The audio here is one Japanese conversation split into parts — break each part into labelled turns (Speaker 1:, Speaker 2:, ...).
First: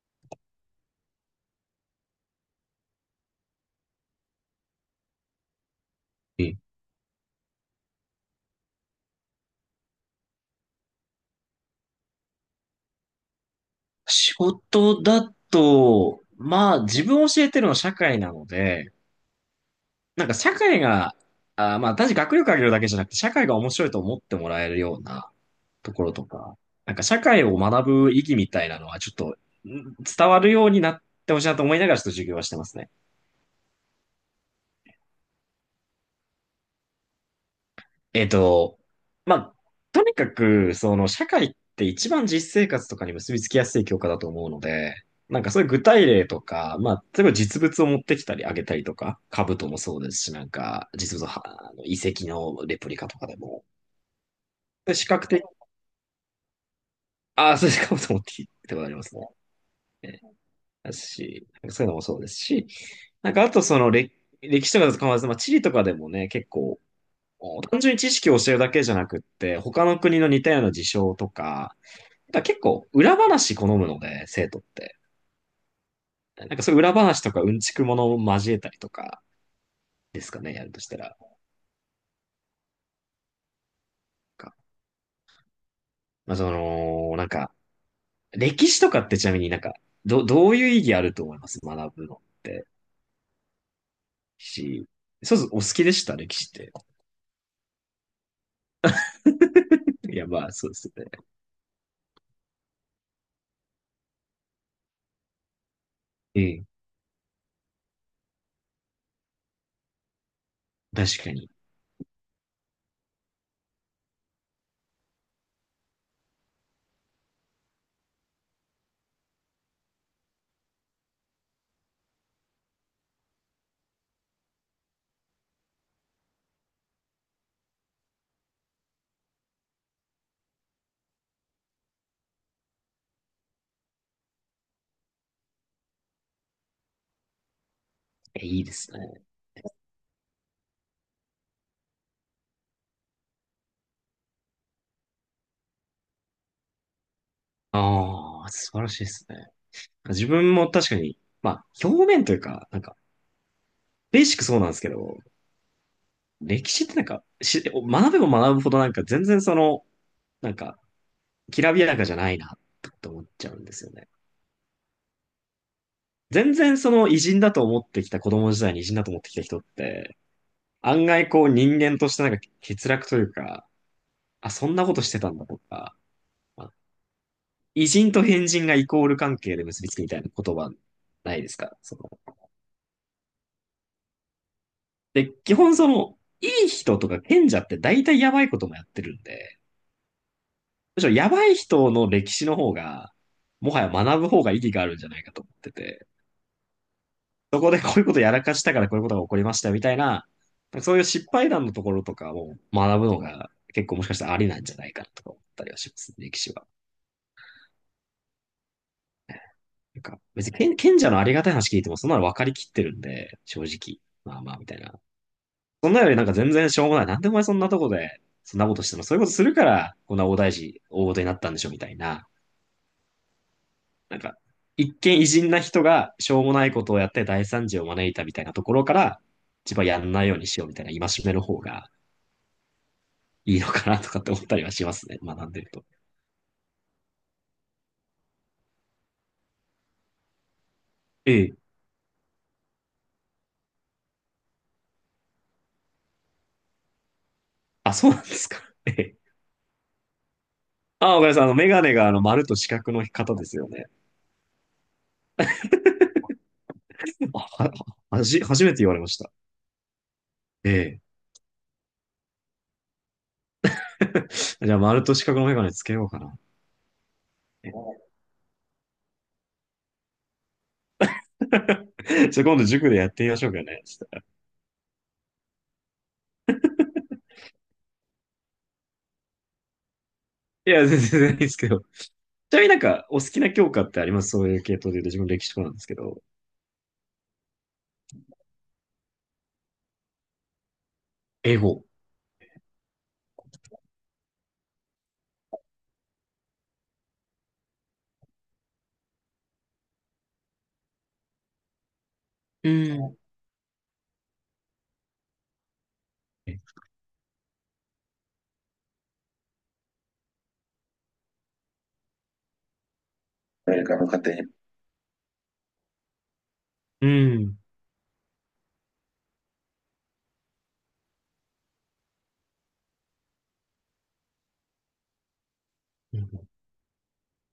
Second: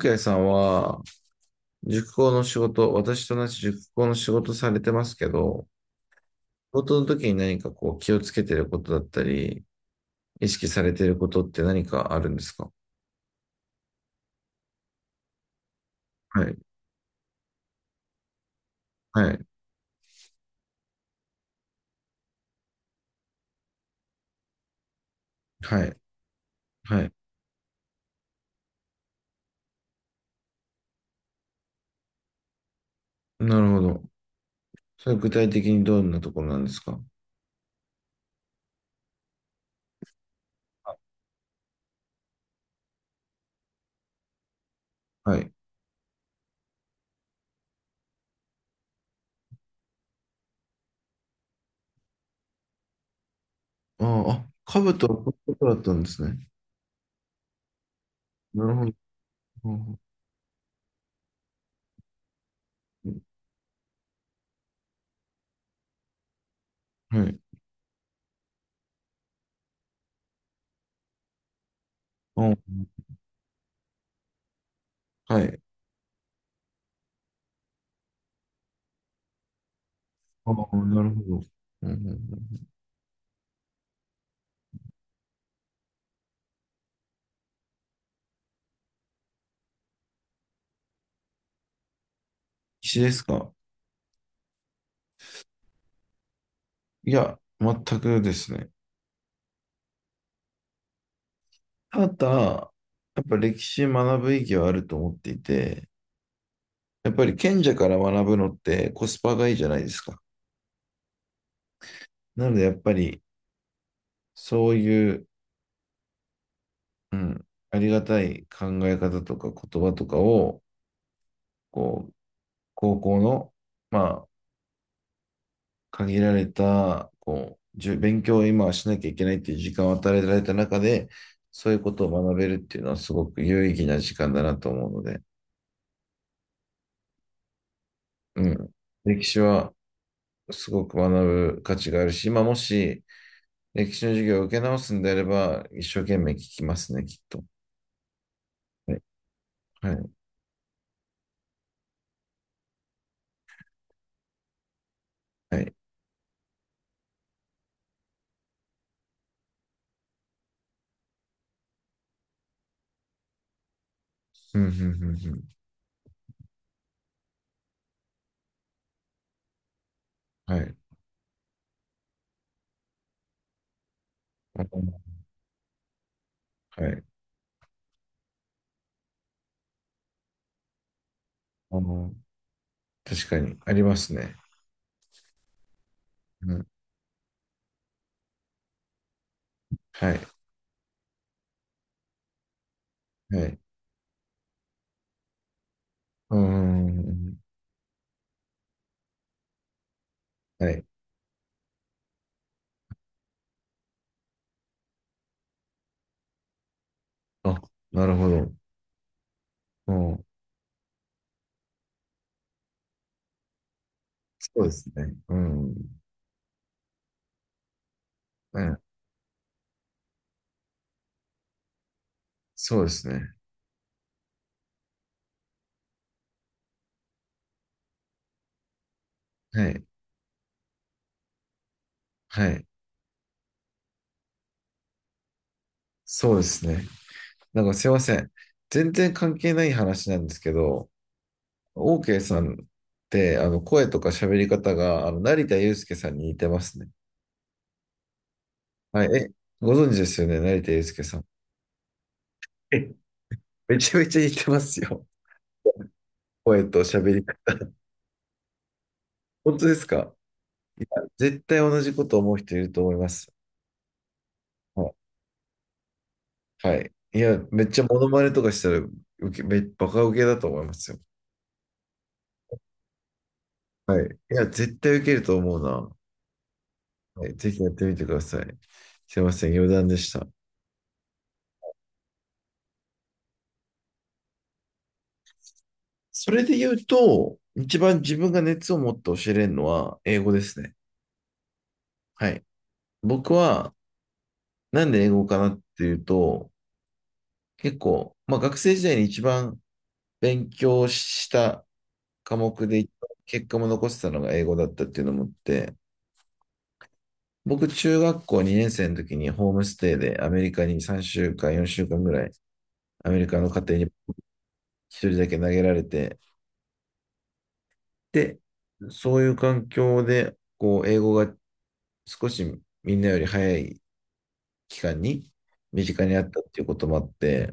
Speaker 1: ケーさんは、塾講の仕事、私と同じ塾講の仕事されてますけど、
Speaker 2: え、
Speaker 1: 仕事の時に何かこう気をつけてることだったり、意識されてることって何かあるんですか？
Speaker 2: 仕事だと、
Speaker 1: はい、
Speaker 2: まあ自分を教えてるのは社会なので、
Speaker 1: はい、
Speaker 2: なんか社会が、あー、まあ単に学力上げるだけじゃなくて、社会が面白いと思ってもらえるような
Speaker 1: は
Speaker 2: と
Speaker 1: い、
Speaker 2: ころとか、なん
Speaker 1: は
Speaker 2: か
Speaker 1: い。
Speaker 2: 社会を学ぶ意義みたいなのはちょっと伝わるようになってほしいなと思いながらちょっと授業はしてますね。
Speaker 1: なるほど。それ具体的にどんなところなんですか？
Speaker 2: えっと、まあ、とにかく、社会って一番実生活とかに結びつきやすい教科だと思うので、
Speaker 1: は
Speaker 2: なんか
Speaker 1: い。
Speaker 2: そういう具体例とか、まあ、例えば実物を持ってきたりあげたりとか、兜もそうですし、なんか、実物は、あの遺跡のレプリカとかでも、
Speaker 1: ああ、
Speaker 2: で
Speaker 1: 兜
Speaker 2: 視
Speaker 1: は
Speaker 2: 覚
Speaker 1: こ
Speaker 2: 的、
Speaker 1: ういうことだったんですね。
Speaker 2: ああ、そうで す、兜持ってき
Speaker 1: なる
Speaker 2: たこと
Speaker 1: ほ
Speaker 2: あ
Speaker 1: ど。
Speaker 2: りますね。ねだし、なんかそういうのもそうですし、なんかあとその、歴史とかだと構わらず、まあ、地理とかでもね、結構、
Speaker 1: はい。
Speaker 2: 単純に知識を教えるだけじゃなくって、他の国の似たような事象とか、
Speaker 1: あ
Speaker 2: なんか結構
Speaker 1: あ、
Speaker 2: 裏話好むので、生徒って。
Speaker 1: はい。
Speaker 2: なんかそういう裏話とかうんちくものを交えたりとかですか
Speaker 1: あ
Speaker 2: ね、やる
Speaker 1: あ、
Speaker 2: とした
Speaker 1: な
Speaker 2: ら。
Speaker 1: るほど。うんうんうん、
Speaker 2: んかまあ、その、なんか、歴史とかってちなみにどういう意義あると思います学ぶのって
Speaker 1: 必死ですか？
Speaker 2: し。そうそう、お好きでした歴史って。
Speaker 1: いや、全くですね。
Speaker 2: いや、まあ、そうですよね。
Speaker 1: ただ、やっぱ歴史学ぶ意義はあると思っていて、
Speaker 2: うん。
Speaker 1: やっぱり賢者から学ぶのってコスパがいいじゃないですか。
Speaker 2: 確かに。
Speaker 1: なのでやっぱりそういう、うん、ありがたい考え方とか言葉とかを、こう、高校の、まあ、限られた、こう、勉強を今はしなきゃいけないっていう時間を与えられた中で、そういうことを学べるっていうのはすごく有意義な時間だなと思うので、
Speaker 2: え、
Speaker 1: う
Speaker 2: いい
Speaker 1: ん、
Speaker 2: です
Speaker 1: 歴
Speaker 2: ね。
Speaker 1: 史はすごく学ぶ価値があるし、まあ、もし、歴史の授業を受け直すんであれば、一生懸命聞きますね、きっと。
Speaker 2: ああ、素晴ら
Speaker 1: は
Speaker 2: しい
Speaker 1: い。
Speaker 2: ですね。
Speaker 1: はい。
Speaker 2: 自分も確かに、まあ、表面というか、なんか、ベーシックそうなんですけど、
Speaker 1: はい。
Speaker 2: 歴史ってなんか、学べば学ぶほどなんか全然その、なんか、きらびやかじゃないな、と思っちゃうんですよね。
Speaker 1: うん、うん、うん、うん。
Speaker 2: 全然その偉人だと思ってきた、子供時代に偉人だと思ってきた人って、
Speaker 1: はい。
Speaker 2: 案外こう人間としてなんか欠落というか、あ、
Speaker 1: あ
Speaker 2: そんなこ
Speaker 1: の
Speaker 2: としてたんだとか、まあ
Speaker 1: はい。
Speaker 2: 偉人と変人がイコール関係で結びつくみたいな言葉ないですか
Speaker 1: あ
Speaker 2: そ
Speaker 1: の、
Speaker 2: の。
Speaker 1: 確かに、ありますね。
Speaker 2: で、基本その、
Speaker 1: う
Speaker 2: い
Speaker 1: ん。
Speaker 2: い人とか賢者って大体やばいこともやってるんで、
Speaker 1: はい。
Speaker 2: むしろやばい人の歴史の方が、
Speaker 1: はい。
Speaker 2: もはや学ぶ方が意義があるんじゃないかと思ってて。
Speaker 1: うーん。
Speaker 2: そこでこういうことやらかしたからこういうことが起こりましたみたいな、
Speaker 1: はい。
Speaker 2: そういう失敗談のところとかを学ぶのが結構もしかしたらありなんじゃないかなとか思ったりはしますね歴史は。
Speaker 1: あ、なるほど。う
Speaker 2: なんか
Speaker 1: ん。
Speaker 2: 別に賢者のありがたい話聞いてもそんなの分かりきってるんで、正直。まあ
Speaker 1: そ
Speaker 2: まあ
Speaker 1: う
Speaker 2: み
Speaker 1: で
Speaker 2: たい
Speaker 1: す
Speaker 2: な。
Speaker 1: ね。うん。
Speaker 2: そんなよりなんか全然しょうもない。なんでお前そんなとこでそ
Speaker 1: う
Speaker 2: んなこ
Speaker 1: ん。
Speaker 2: としてもそういうことするからこんな大事になったんでしょみたいな。
Speaker 1: そうですね。
Speaker 2: なんか一見偉人な人がしょうもないことをやって大惨事を招いたみたいなところから、
Speaker 1: は
Speaker 2: 一
Speaker 1: い。
Speaker 2: 番やんないようにしようみたいな戒めの方が、
Speaker 1: はい。
Speaker 2: いいのかなとかって思ったりはしますね。学んでると。
Speaker 1: そうですね。なんかすいません。全然関係ない話なんですけど、
Speaker 2: ええ。
Speaker 1: オーケーさんって、声とか喋り方が、成田悠輔さんに似てますね。
Speaker 2: あ、そうなんですか。え
Speaker 1: はい、
Speaker 2: え。
Speaker 1: え、ご存知ですよね、成田悠輔
Speaker 2: あ、
Speaker 1: さん。
Speaker 2: 岡田さん、あの、メガネがあの、丸と四角
Speaker 1: え、
Speaker 2: の方ですよ
Speaker 1: め
Speaker 2: ね。
Speaker 1: ちゃめちゃ似てますよ。声と喋り
Speaker 2: あ、
Speaker 1: 方。
Speaker 2: は、はじ、初めて言われました。
Speaker 1: 本当ですか？
Speaker 2: え
Speaker 1: いや、
Speaker 2: え。
Speaker 1: 絶対同じこと思う人いると思います。
Speaker 2: じゃあ、
Speaker 1: はい。
Speaker 2: 丸と四角のメガネつけようかな。
Speaker 1: はい。いや、めっ ちゃモノマネとかしたら、受け、め、バカ受けだと思いますよ。
Speaker 2: じゃあ、今度塾でやってみましょうかね。
Speaker 1: はい。いや、絶対受けると思うな。はい、ぜひやってみてください。すいません、余談でした。
Speaker 2: いや、全然いいですけど。ちなみになんか、お好きな教科ってありますそういう系統で言うと、自分歴史とかなんですけど。
Speaker 1: それで言うと、一番自分が熱を持って教えれるのは英語ですね。
Speaker 2: 英語。
Speaker 1: はい。僕は、なんで英語かなっていうと、結構、まあ学生時代に一番勉強した科目
Speaker 2: う
Speaker 1: で
Speaker 2: ん。
Speaker 1: 結果も残してたのが英語だったっていうのもあって、僕中学校2年生の時にホームステイでアメリカに3週間、4週間ぐらいアメリカの家庭
Speaker 2: 誰
Speaker 1: に
Speaker 2: かの家庭に。
Speaker 1: 一人だけ投げられて、
Speaker 2: うん。
Speaker 1: で、そういう環境で、こう、英語が少しみんなより早い期間に身近に
Speaker 2: う
Speaker 1: あったっ
Speaker 2: ん。
Speaker 1: ていうこともあって、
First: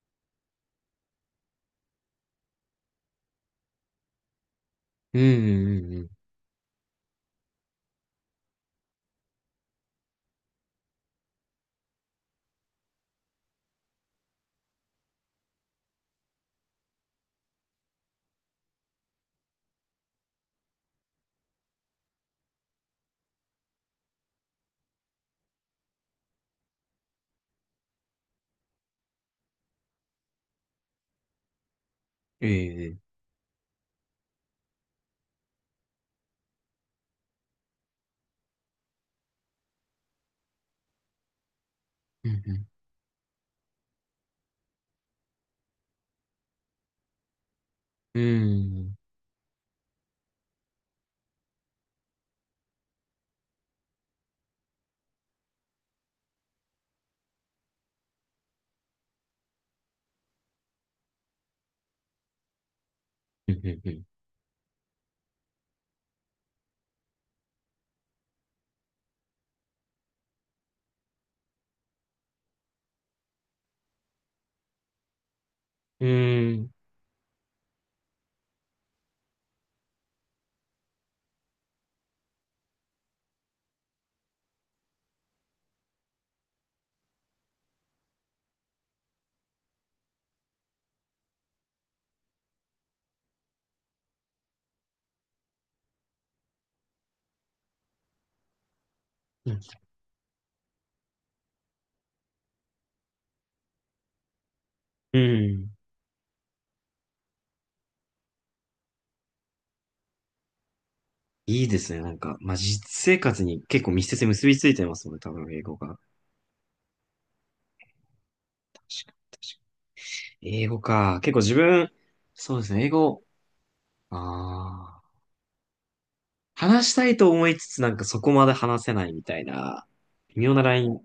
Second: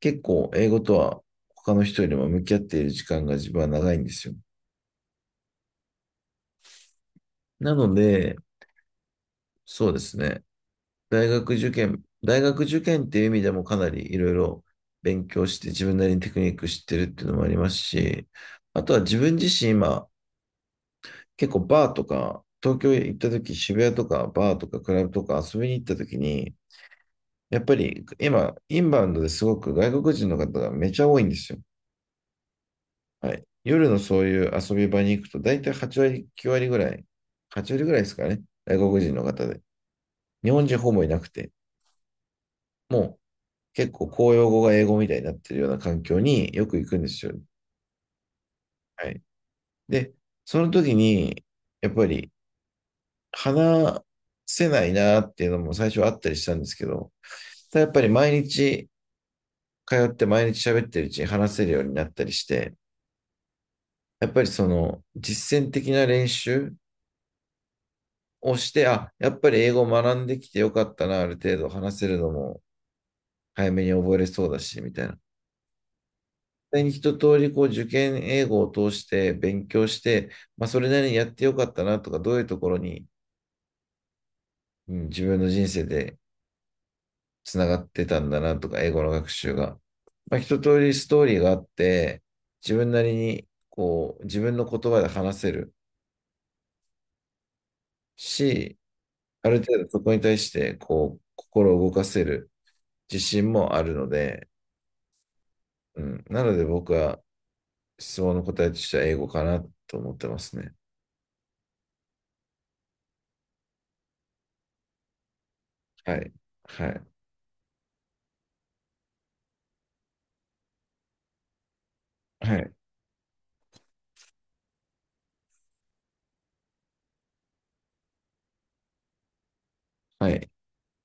Speaker 1: 結構英語とは他の人よりも向き合っている時間が自分は長いんですよ。
Speaker 2: うん。うん。うん
Speaker 1: なので、そうですね。大学受験っていう意味でもかなりいろいろ勉強して自分なりにテクニック知ってるっていうのもありますし、あとは自分自身今結構バーとか東京行った時渋谷とかバーとかクラブとか遊びに行った時に、やっぱり今インバウンドですごく外国人の方がめちゃ多いんですよ。
Speaker 2: ええ。
Speaker 1: はい。夜のそういう遊び場に行くと大体8割、9割ぐらい、8割ぐらいですかね。外国人の方で。日本人ほぼいなくて。
Speaker 2: うん。
Speaker 1: もう結構公用語が英語みたいになってるような環境によく行くんですよ。
Speaker 2: うん。うん。
Speaker 1: はい。で、その時に、やっぱり話せないなっていうのも最初はあったりしたんですけど、ただやっぱり毎日通って毎日喋ってるうちに話せるようになったりして、
Speaker 2: うん。うん。うん。うん
Speaker 1: やっぱりその実践的な練習をして、あ、やっぱり英語を学んできてよかったな、ある程度話せるのも早めに覚えれそうだし、みたいな。
Speaker 2: うーん。
Speaker 1: 際に一通りこう受験英語を通して勉強して、まあ、それなりにやってよかったなとか、どういうところに、うん、自分の人生でつながってたんだなとか、英語の学習が。まあ、一通りストーリーがあって、自分なりにこう自分の言葉で話せるし、あ
Speaker 2: う
Speaker 1: る
Speaker 2: ん
Speaker 1: 程度そこに対してこう心を動かせる自信もあるので、うん、なので僕は質問の答えとしては英語かなと思ってますね。
Speaker 2: いいですね。なんか、まあ、実生活に結構密接に結びついてますもんね、多分、英語が。
Speaker 1: はい。はい。
Speaker 2: 英語か。結構自分、
Speaker 1: は
Speaker 2: そうで
Speaker 1: い。
Speaker 2: すね、英語、ああ、話したいと思いつつ、なんかそこまで話せないみたいな、
Speaker 1: は
Speaker 2: 微
Speaker 1: い。
Speaker 2: 妙なライン、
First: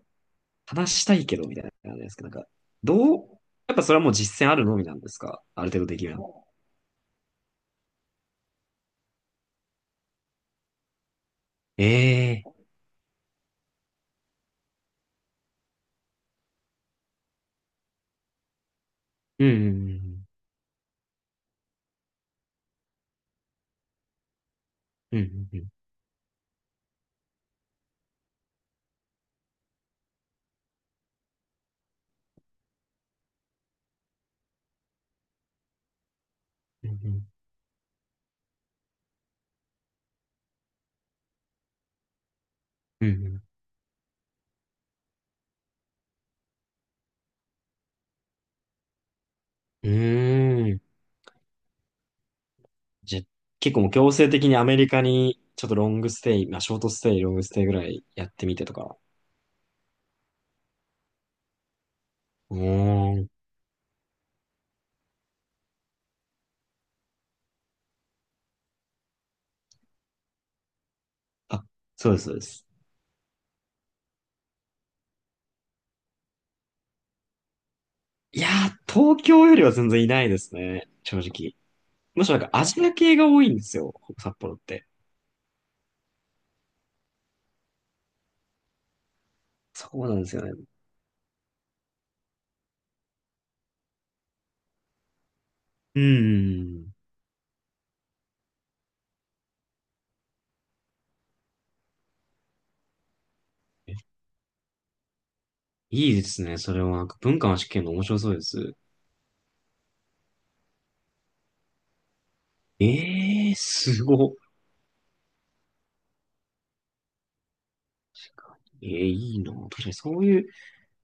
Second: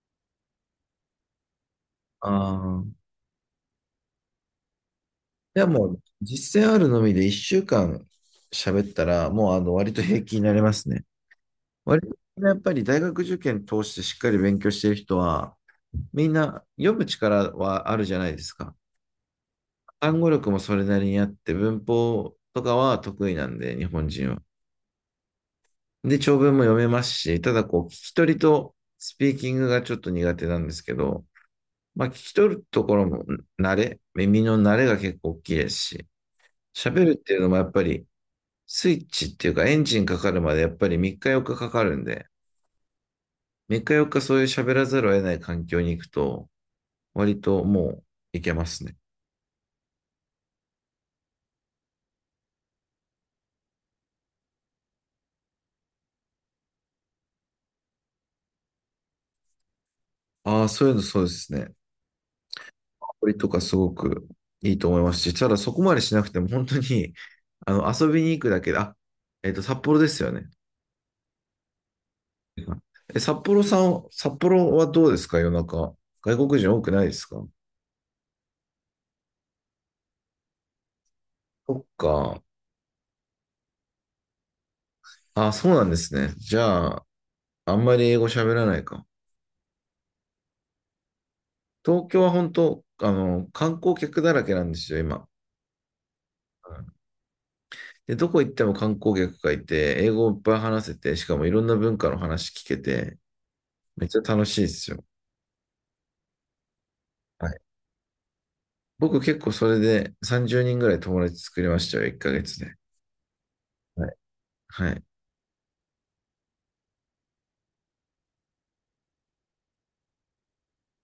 Speaker 2: 話したいけど、みたいな感じですけど、
Speaker 1: あ
Speaker 2: なんか、
Speaker 1: あ。
Speaker 2: どう、やっぱそれはもう実践あるのみなんですかあ
Speaker 1: で
Speaker 2: る程度
Speaker 1: も
Speaker 2: で
Speaker 1: う、
Speaker 2: きるの。
Speaker 1: 実践あるのみで1週間喋ったら、もう割と平気になりますね。
Speaker 2: え
Speaker 1: 割
Speaker 2: え
Speaker 1: とやっ
Speaker 2: ー
Speaker 1: ぱり大学受験通してしっかり勉強してる人は、みんな読む力はあるじゃないですか。単語力もそれなりにあって、文法とかは得意なんで、日本人は。
Speaker 2: うん。
Speaker 1: で、長文も読めますし、ただこう、聞き取りとスピーキングがちょっと苦手なんですけど、まあ、聞き取るところも耳の慣れが結構大きいですし、
Speaker 2: うんうん
Speaker 1: 喋
Speaker 2: う
Speaker 1: る
Speaker 2: んう
Speaker 1: っ
Speaker 2: ん。
Speaker 1: ていうのもやっぱり、スイッチっていうかエンジンかかるまでやっぱり3日4日かかかるんで、
Speaker 2: うんうんうん。
Speaker 1: 3日4日そういう喋らざるを得ない環境に行くと、割ともういけますね。
Speaker 2: うんうんじゃ、結構もう強制的にアメリカにちょっとロングステイ、まあショートステイ、ロングステイぐらいやってみてとか。
Speaker 1: ああ、そういうのそうですね。
Speaker 2: うー
Speaker 1: こ
Speaker 2: ん。
Speaker 1: れとかすごくいいと思いますし、ただそこまでしなくても本当に、遊びに行くだけで、あ、札幌ですよね。
Speaker 2: あ、そうです、そうです。
Speaker 1: え、札幌さん、札幌はどうですか？夜中、外国人多くないですか？
Speaker 2: いやー、東京よりは全然いないですね。正直。
Speaker 1: そっ
Speaker 2: むしろ
Speaker 1: か。
Speaker 2: なんかアジア系が多いんですよ。札幌って。
Speaker 1: あ、そうなんですね。じゃあ、あんまり英語喋らないか。
Speaker 2: そうなんですよね。
Speaker 1: 東京は本当、観光客だらけなんですよ、今。
Speaker 2: うーん。
Speaker 1: で、どこ行っても観光客がいて、英語をいっぱい話せて、しかもいろんな文化の話聞けて、
Speaker 2: え
Speaker 1: めっちゃ楽しいですよ。
Speaker 2: いいですね。それはなんか文化
Speaker 1: は
Speaker 2: の
Speaker 1: い。
Speaker 2: 試験の面白そうです。
Speaker 1: 僕結構それで30人ぐらい友達作りましたよ、1ヶ月で。
Speaker 2: ええー、す
Speaker 1: はい。
Speaker 2: ごっ。
Speaker 1: はい。
Speaker 2: ええーいいな。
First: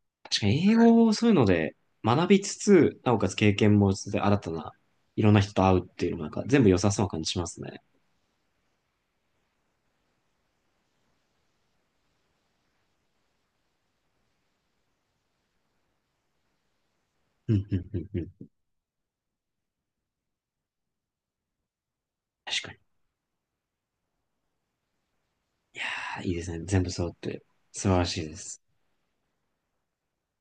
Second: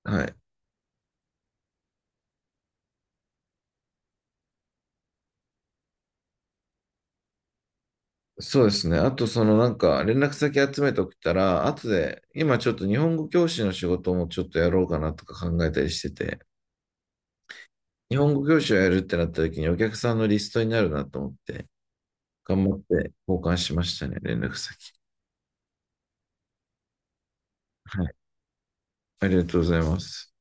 Speaker 1: はい。
Speaker 2: 確かに英語をそういうので学びつつ、なおかつ経験もしつつ、新たな、いろんな人と会うっていうのもなんか全部良さそうな感じしますね。
Speaker 1: そうですね。あと、連絡先集めておくたら、後で、今ちょっと日本語教師の仕事もちょっとやろうかなとか考えたりしてて、
Speaker 2: うん、うん、うん、
Speaker 1: 日
Speaker 2: う
Speaker 1: 本語
Speaker 2: ん。
Speaker 1: 教師をやるってなった時にお客さんのリストになるなと思って、
Speaker 2: 確
Speaker 1: 頑
Speaker 2: か
Speaker 1: 張っ
Speaker 2: に。
Speaker 1: て交換しましたね、連絡先。
Speaker 2: いやー、いいですね。全部揃って。素晴
Speaker 1: は
Speaker 2: ら
Speaker 1: い。
Speaker 2: しいです。
Speaker 1: ありがとうございます。